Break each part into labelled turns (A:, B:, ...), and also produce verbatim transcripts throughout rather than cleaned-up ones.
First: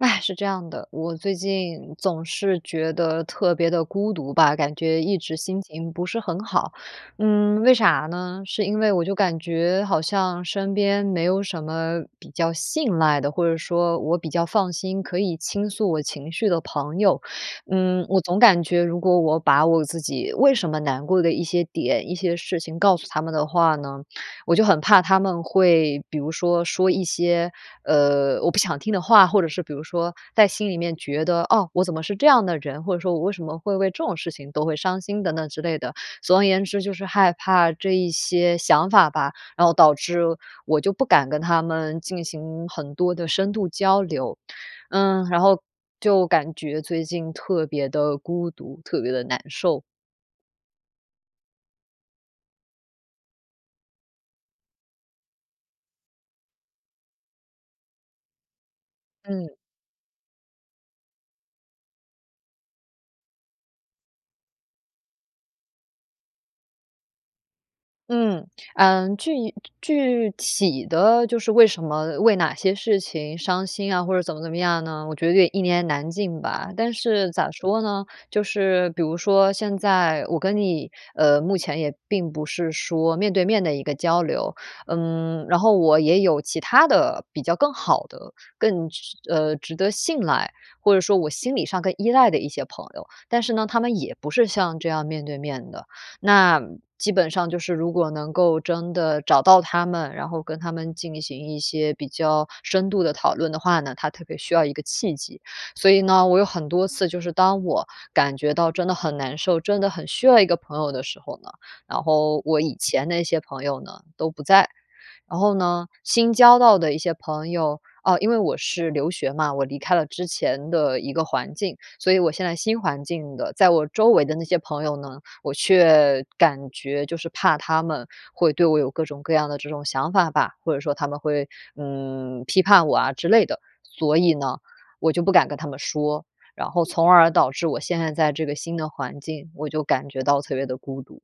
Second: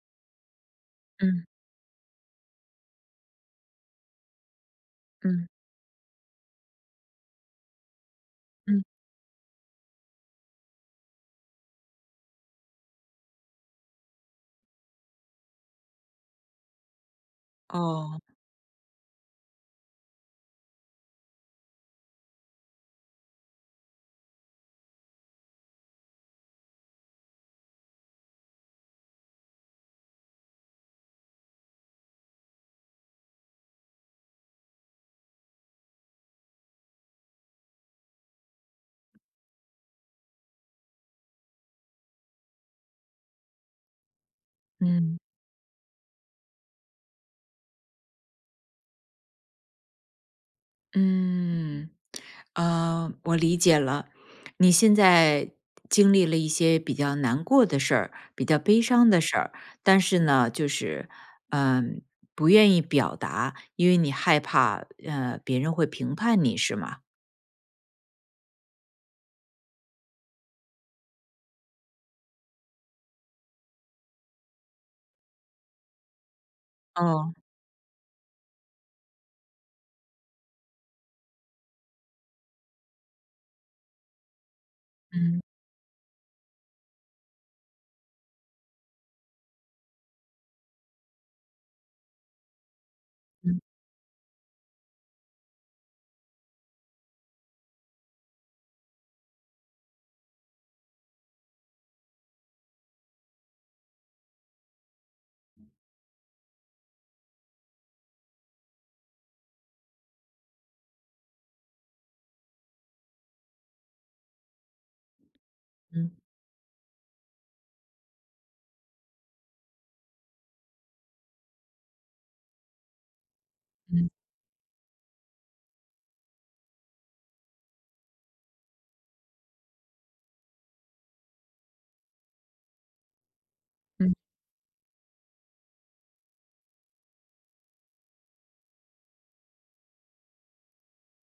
A: 唉，是这样的，我最
B: 嗯。
A: 近总是觉得特别的孤独吧，感觉一直
B: 嗯。
A: 心情不是很好。嗯，为啥呢？是因
B: 嗯。
A: 为我就感觉好像身边没有什么比较信赖的，或者说我比较放心，可以倾诉我情绪的朋友。嗯，
B: 哦。
A: 我总感觉如果我把我自己为什么难过的一些点，一些事情告诉他们的话呢，我就很怕他们会，比如说说一些，呃，我不想听的话，或者是比如说在心里面觉得，哦，我怎么是这样的人，或者说我为什么会为这种事情都会伤心等等之类的。总而言之，就是害怕这一些想法吧，然后导致我就不敢跟他们进行很多的深度交流。
B: 嗯。
A: 嗯，然后就感觉最近特别的孤独，特别的难受。
B: 嗯，呃，我理解了。你现在经历了一些比较难过的事儿，比较悲伤的事儿，
A: 嗯。
B: 但是呢，就是，嗯，不愿意表达，因为你害怕，呃，别人会评判你是吗？
A: 嗯，啊，具具体的就是为什么为哪些事情伤心啊，或者怎么怎么样呢，我觉得有点一言难尽吧。但是
B: 啊。
A: 咋说呢，就是比如说现在我跟你，呃，目前也并不是说面对面的一个交流。
B: 嗯。
A: 嗯，然后我也有其他的比较更好的、更值呃，值得信赖，或者说我心理上更依赖的一些朋友，但是
B: 嗯。
A: 呢，他们也不是像这样面对面的。那基本上就是如果能够真的找到他们，然后跟他们进行一些比较深度地讨论的话呢，它特别需要一个契机。所以呢，我有很多次就是当我感觉到真的很难受、真的很需要一个朋友的时候呢，然后我以前那些朋友呢，都不在。然后呢，
B: 嗯。
A: 新交到的一些朋友啊，因为我是留学嘛，我离开了之前的一个环境，所以我现在新环境的，在我周
B: 嗯。
A: 围的那些朋友呢，我却感觉就是怕他们会对我有各种各样的这种想法吧，或者说他们会，嗯，批判我啊之类的。
B: 嗯。
A: 所以呢，我就不敢跟他们说，然后从而导致我现在在这个新的环境，我就感觉到特别的孤独。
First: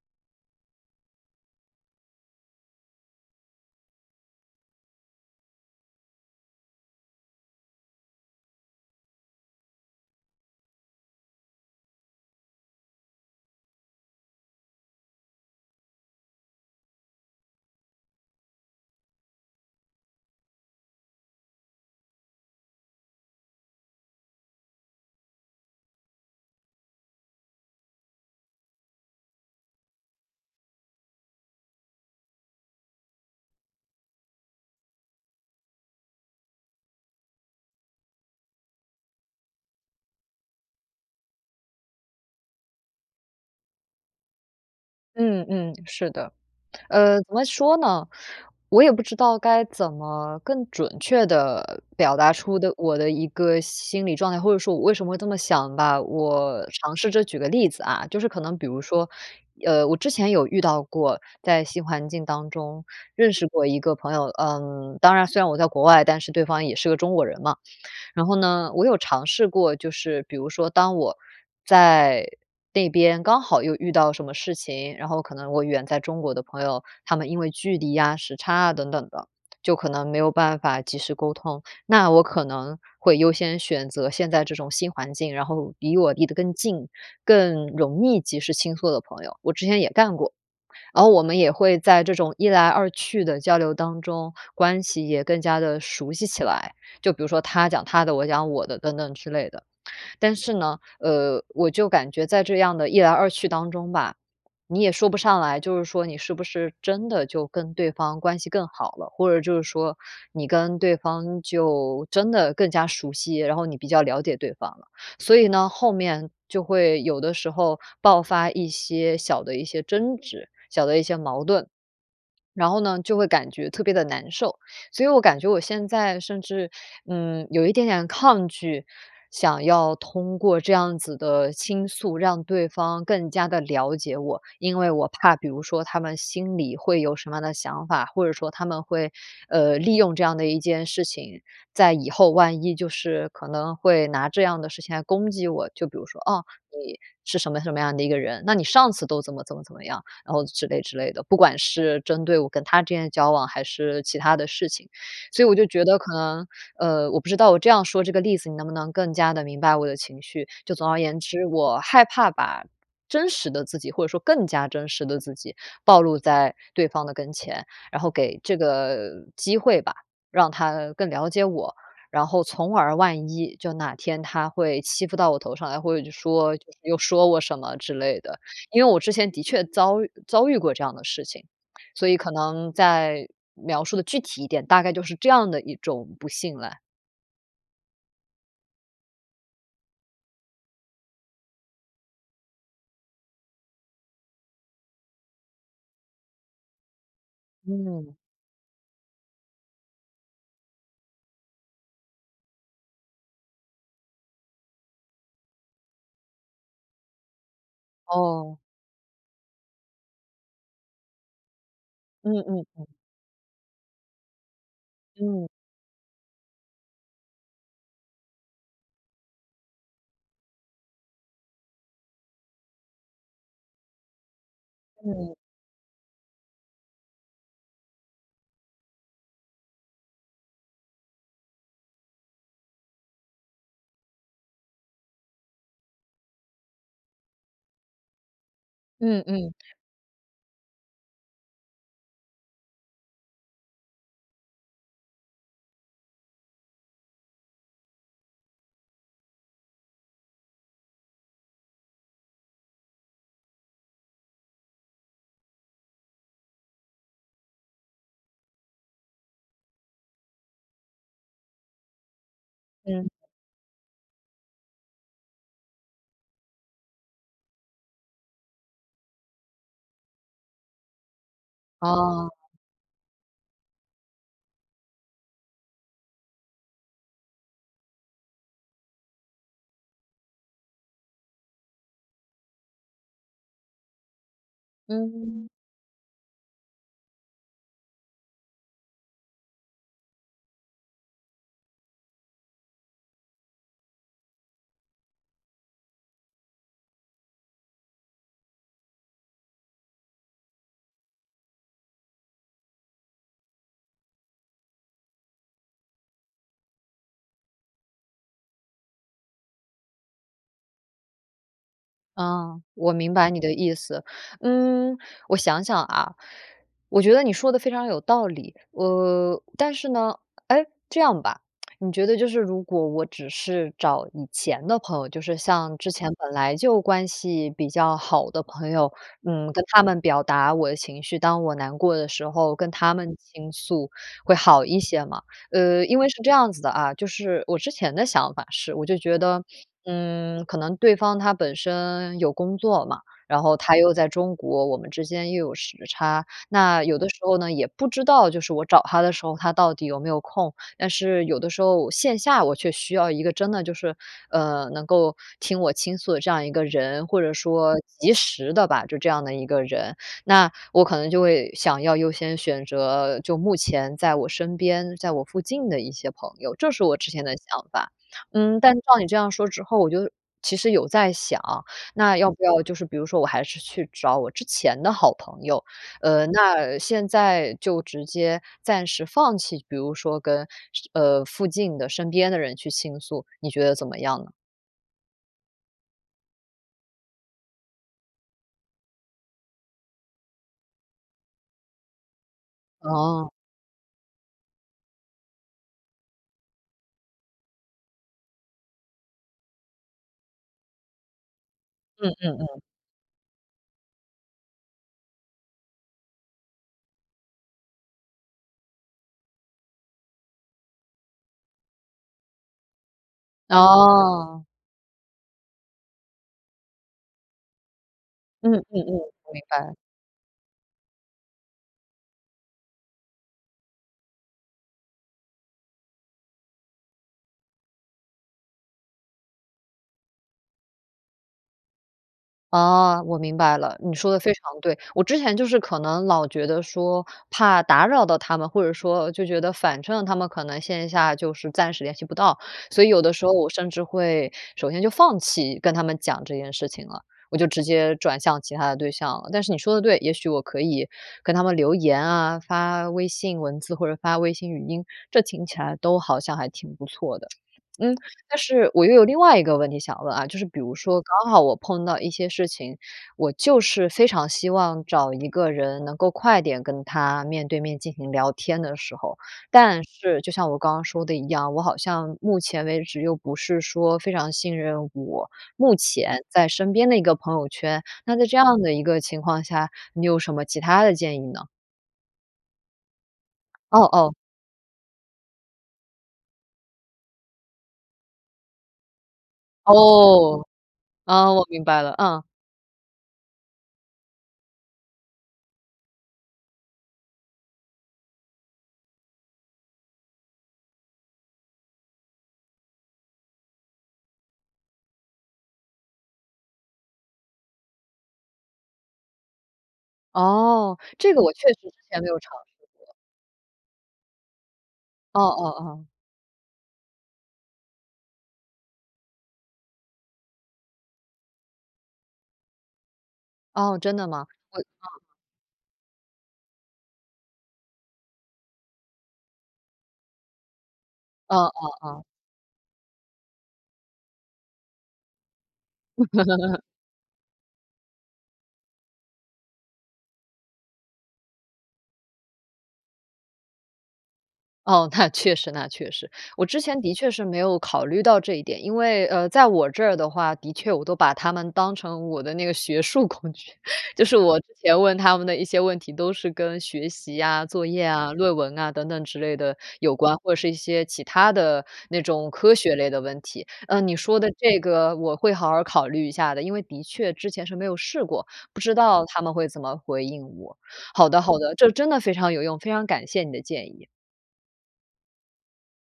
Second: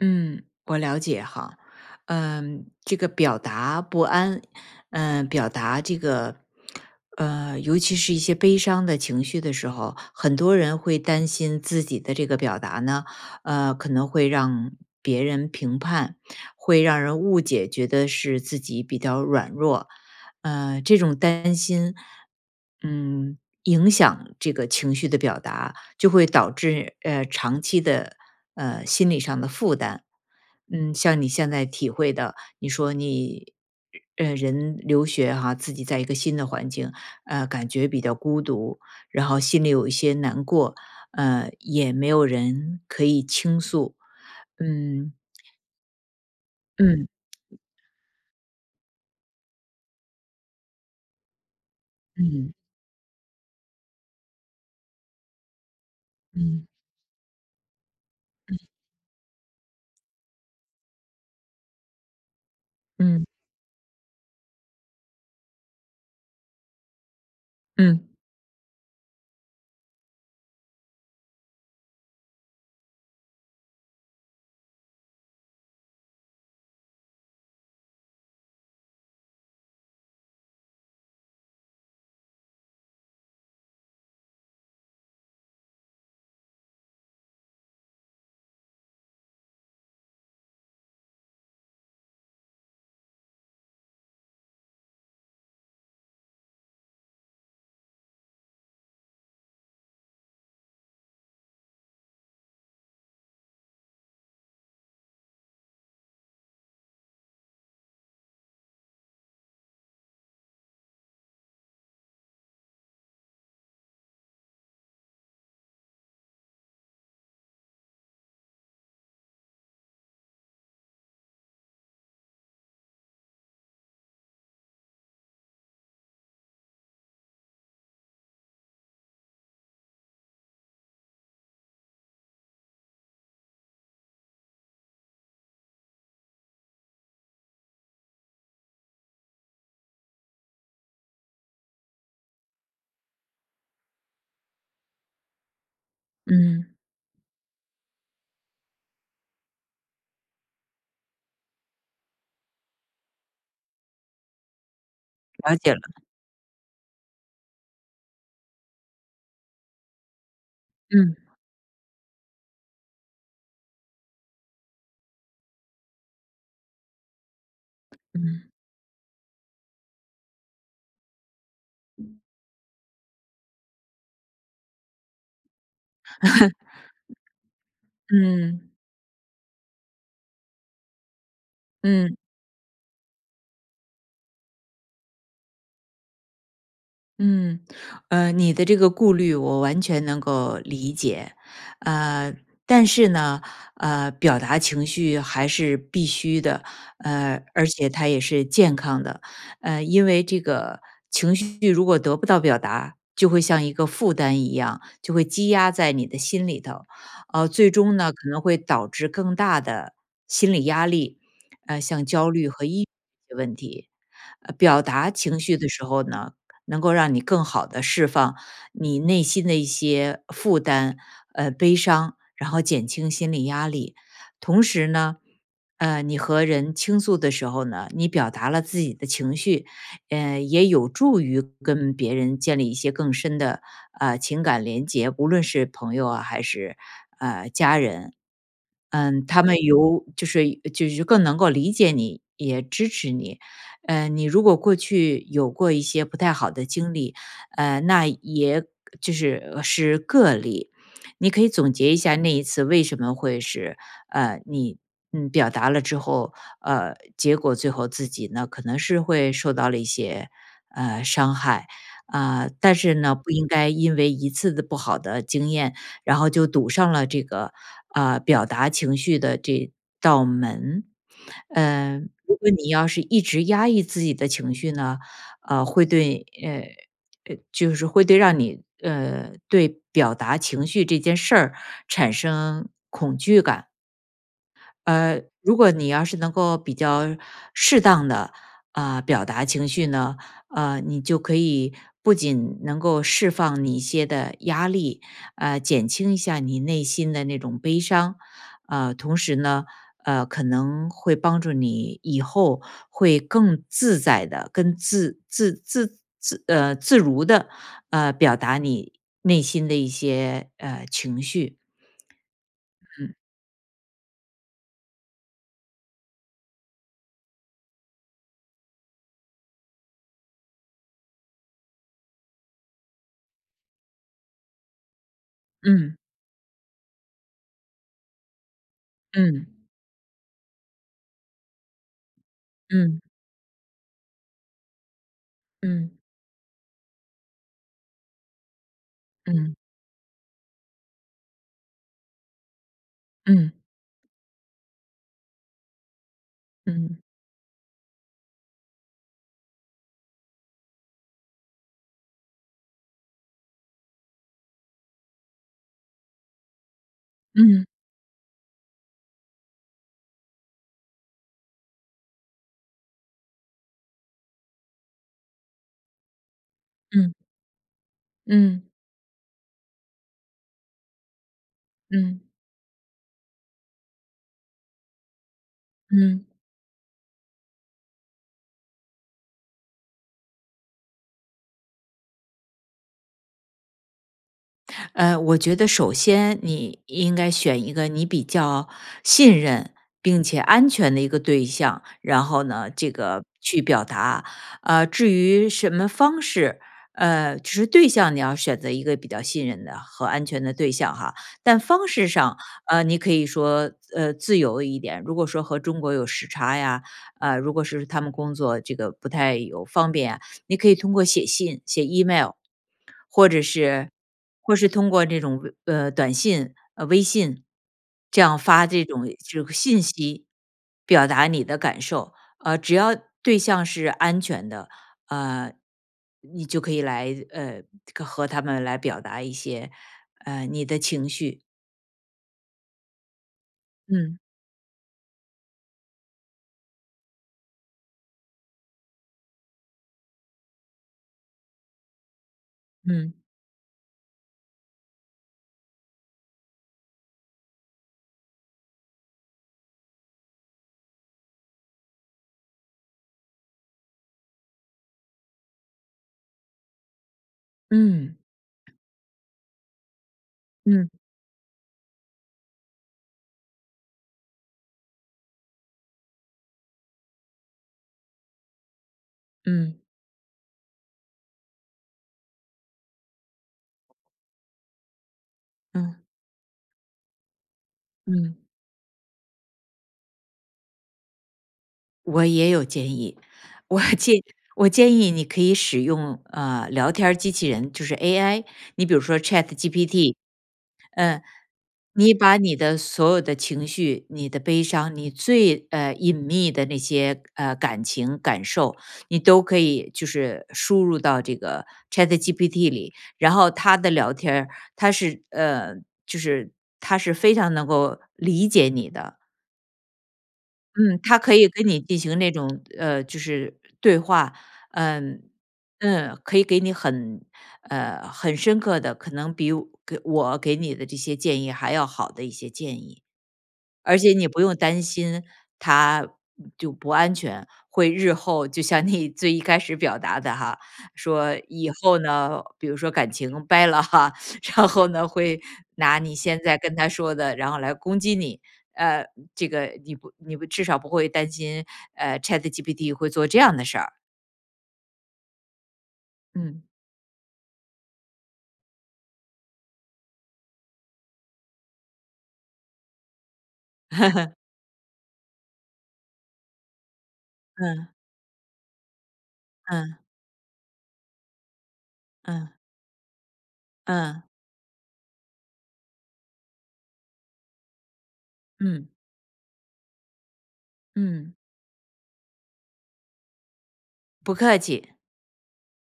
B: 嗯，我了解哈。嗯，这个表达不安，嗯，表达这个，呃，尤其是一些悲伤的情绪的时候，很多人会担心自己的这个表达呢，呃，可能会让别人评判，会让人误解，觉得是自己比较软弱。呃，这种担心，嗯，影响这个情绪的表达，就会导致，呃，长期的，呃，心理上的负担，嗯，像你现在体会的，你说你，呃，人留学哈，自己在一个新的环境，呃，感觉比较孤独，然后心里有一些难过，呃，也没有人可以倾诉，嗯。
A: 嗯，嗯，是的。
B: 嗯。
A: 呃，怎么说呢？我也不知道该怎么更准确地表达
B: 嗯。
A: 出的我的一个心理状态，或者说我为什么会这么想吧。
B: 嗯。
A: 我尝试着举个例子啊，就是可能比
B: 嗯。
A: 如说，呃，我之前有遇到过，在新环境当中
B: 嗯。
A: 认识过一个朋友，呃，当然虽然我在国外，但是对方也是个中国人嘛。
B: 嗯。
A: 然后呢，我有尝试过，就是比如说当我在那边刚好又遇到什么事情，然后可能我远在中国的朋友，他们因为距离呀，时差啊等等的，就可能没有办法及时沟通。那我可能会优先选择现在这种新环境，然后离我离得更近，更容易及时倾诉的朋友，我之前也干过。然后我们也会在这种一来二去的交流当中，关系也更加地熟悉起来，就比如说他讲他的，我讲我的等等之类的。但是呢，呃，我就感觉在这样的一来二去当中吧，你也说不上来，就是说你是不是真的就跟对方关系更好了，或者就是说你跟对方就真的更加熟悉，然后你比较了解对方了。所以呢，后面就会有的时候爆发一些小的一些争执，小的一些矛盾。然后呢，就会感觉特别地难受，所以我感觉我现在甚至，嗯，有一点点抗拒，想要通过这样子的倾诉让对方更加地了解我。因为我怕比如说他们心里会有什么样的想法，或者说他们会，呃，利用这样的一件事情，在以后万一就是可能会拿这样的事情来攻击我，就比如说“哦，
B: 嗯。
A: 你是什么什么样的一个人”“那你上次都怎么怎么怎么样”，然后之类之类的。不管是针对我跟他之间的交往，还是其他的事情。所以我
B: 了
A: 就
B: 解了。
A: 觉得可能，呃，我不知道我这样说这个例子，你能不能更加地明白我的情绪。就总而
B: 嗯。
A: 言之，我害怕把真实的自己，或者说更加真实的自己暴露在对方的跟前，然后给
B: 嗯。
A: 这个机会吧，让他更了解我，然后从而万一就哪天他会欺负到我头上来，或者就说又说我什么 之类的。
B: 嗯。
A: 因为我之前的确遭遇遭遇过这样的事情，所
B: 嗯。
A: 以可能再描述的具体一点，大概就是这样的一种不信赖。
B: 嗯。呃，你的这个顾虑我完全能够理解，呃，但是呢，呃，表达情绪还是必须的，呃，而且它
A: 嗯。
B: 也是健康的。呃，因为这个情绪如果得不到表达，就会像一个负担一样，就会积压在你的心里头。呃，最终呢，可能会
A: 哦。
B: 导致更大的心理压力，呃，像焦
A: 嗯
B: 虑和
A: 嗯
B: 抑
A: 嗯。
B: 郁的问题。呃，表达情
A: 嗯。
B: 绪的时候呢，能够让你更好地释放你内心的一些负担，呃，悲伤，然后减轻心理压力。同时呢，
A: 嗯。
B: 呃，你和人倾诉的时候呢，你表达了自己的情绪，呃，也有助于跟别人建立一些更深的，呃，情感联结，无论是朋友啊，还是，呃，家人。
A: 嗯
B: 嗯，他
A: 嗯。
B: 们尤就是就是更能够理解你，也支持你。呃，你如果过去有过一些不太好的经历，呃，那也就是是个例。你可以总结一下，那一次为什么会是，呃，你，嗯，表达了之后，呃，结果最后自己呢，可能是会受到了一些，呃，伤害。啊，但是
A: 嗯。
B: 呢，不应该因为一次的不好的经验，然后就堵上了这个，呃，表达情绪的这道门。嗯，如
A: 啊。
B: 果你要是一直压抑自己的情绪呢，呃，会对，呃，呃，就是会对让你呃，对表达情绪这件事儿产生恐惧感。呃，
A: 嗯。
B: 如果你要是能够比较适当地，呃，表达情绪呢，呃，你就可以不仅能够释放你一些的压力，呃，减轻一下你内心的那种悲伤。啊，同时呢，呃，可能会帮助你以后会更自在地、更自自自自呃，自如地，呃，表达你内心的一些，呃，情绪。
A: 啊，我 明
B: 嗯。
A: 白你的意思。嗯，我想想啊，我觉得你说得非常有道理。呃，但是呢诶，这样吧，你觉得就是如果我只是找以前的朋友，就是像之
B: 嗯。
A: 前本来就关系比较好的朋友，
B: 嗯。
A: 嗯，跟他们表达我的情绪，当我难过的时候，跟他
B: 嗯。
A: 们倾诉会好一些嘛。呃，
B: 嗯。
A: 因为是这样子的啊，就是我之前的想法是，我就觉得，
B: 嗯。
A: 嗯，可能对方他本身有工作嘛，然后
B: 嗯。
A: 他又在中国，我们之间又有时差。那有
B: 嗯。
A: 的时候呢，也不知道，就是我找他的时候，他到底有没有空。但是有的时候线下我却需要一个真的就是，呃，能够听我倾诉的这样一个人，或者
B: 嗯。
A: 说及时的吧，就这样的一个人。那我可能就会想要优先选择就目前在我身边，在我附近的一些朋友，这是我之
B: 嗯。
A: 前的想法。嗯，
B: 嗯。
A: 但是照你这样说之后，我就其实有在想，那
B: 嗯。
A: 要不要就是比如说我还是去找我之前的好朋友。呃，
B: 嗯。
A: 那现在就直接暂时放弃，比如说跟，呃，附近的身边的人去倾诉，你觉得怎么样呢？
B: 呃，我觉得首先你应该选一个，你比较信任并且安全的一个对象，然后呢，这个
A: 哦。
B: 去表达。呃，至于什么方式，呃，只是对象你要选择一个比较信任的和安全的对象哈，但方式
A: 嗯，嗯，
B: 上，
A: 嗯。
B: 呃，你可以说，呃，自由一点，如果说和中国有时差呀，呃，如果是他们工作这个不太有方便啊，你可以通过写信、写 Email，或者是
A: 哦。
B: 或是通过这种，呃，短信，呃，微信，这样
A: 嗯，
B: 发
A: 嗯，
B: 这
A: 嗯，
B: 种
A: 明
B: 这个
A: 白。
B: 信息表达你的感受，呃，只要对象是安全的，呃，你就可以来呃，和他们来表达一些，呃，你的情绪。
A: 哦，我明白了，你说
B: 嗯。
A: 得非常对。我之前就是可能老觉得说，怕打扰到他们，或者说就觉得反正他们可能线下就是暂时联系不到，所以有的
B: 嗯。
A: 时候我甚至会首先就放弃跟他们讲这件事情了，我就直接转向其他的对象了。但是你说得对，也许我可以跟他们留言啊，发微信文字或者发微信语音，这听起来都好像还挺不错的。嗯，
B: 嗯。
A: 但是我又有另外一个问题想问啊，就是比如
B: 嗯。
A: 说，刚好我碰到一些事情，我就是非常希望找一个人能够快点跟他，面对面进行聊天的时候。
B: 嗯。
A: 但是，就像我刚刚说的一样，我好像目前为止，又不是说非常信任我目
B: 嗯。
A: 前在身边的一个朋友圈，那在
B: 嗯。
A: 这样的一个情况下，你有什么其它的建议呢？
B: 我也有建议，我
A: 哦，哦。
B: 建我建议你可以使用，呃，聊天儿机器人，就是 AI，你比如说 ChatGPT，
A: 哦，
B: 嗯。
A: 呃，我明白了，
B: 你
A: 嗯。
B: 把你的所有的情绪，你的悲伤，你最，呃，隐秘的那些，呃，感情、感受，你都可以就是输入到这个 ChatGPT 里，然后它的聊天儿，它是，呃，就是它是非常能够理解你的。
A: 哦，
B: 嗯，
A: 这
B: 它
A: 个我
B: 可
A: 确
B: 以
A: 实
B: 跟
A: 之
B: 你进
A: 前没有
B: 行那
A: 尝试
B: 种，
A: 过。
B: 呃，就是对话，
A: 哦
B: 嗯。
A: 哦哦。
B: 嗯，可以给你很，呃，很深刻的，可能比，给我给你的这些建议还要好的一些建议。
A: 哦，真
B: 而
A: 的
B: 且
A: 吗？
B: 你不用
A: 我
B: 担
A: 哦。
B: 心它就不安全，会日后就像你最一开始表达的哈，说
A: 哦哦
B: 以后
A: 哦。
B: 呢，比如说感情掰了哈，然后呢，会拿你现在 跟他说的，然后来攻击你，呃，这个你不你不至少不会担心，呃，ChatGPT 会做这样的事儿。
A: 哦，那确实，那确实，我之
B: 嗯。
A: 前的确是没有考虑到这一点。因为，呃，在我这儿的话，的确我都把他们当成我的那个学术工具，就是 我之前问他们的一些问题，都是跟学习呀、作业
B: 嗯。
A: 啊，论文啊，等等之类的有
B: 嗯。
A: 关，或者是一些其它的那种
B: 嗯。
A: 科学类的问题。呃，你说
B: 嗯。
A: 的这个我会好好考虑一下的，因为的确之前是没有试过，不知
B: 嗯。
A: 道它们会怎么回应我。好的，
B: 嗯。
A: 好的，这真的非常有用，非常感谢你的建议。
B: 不客气。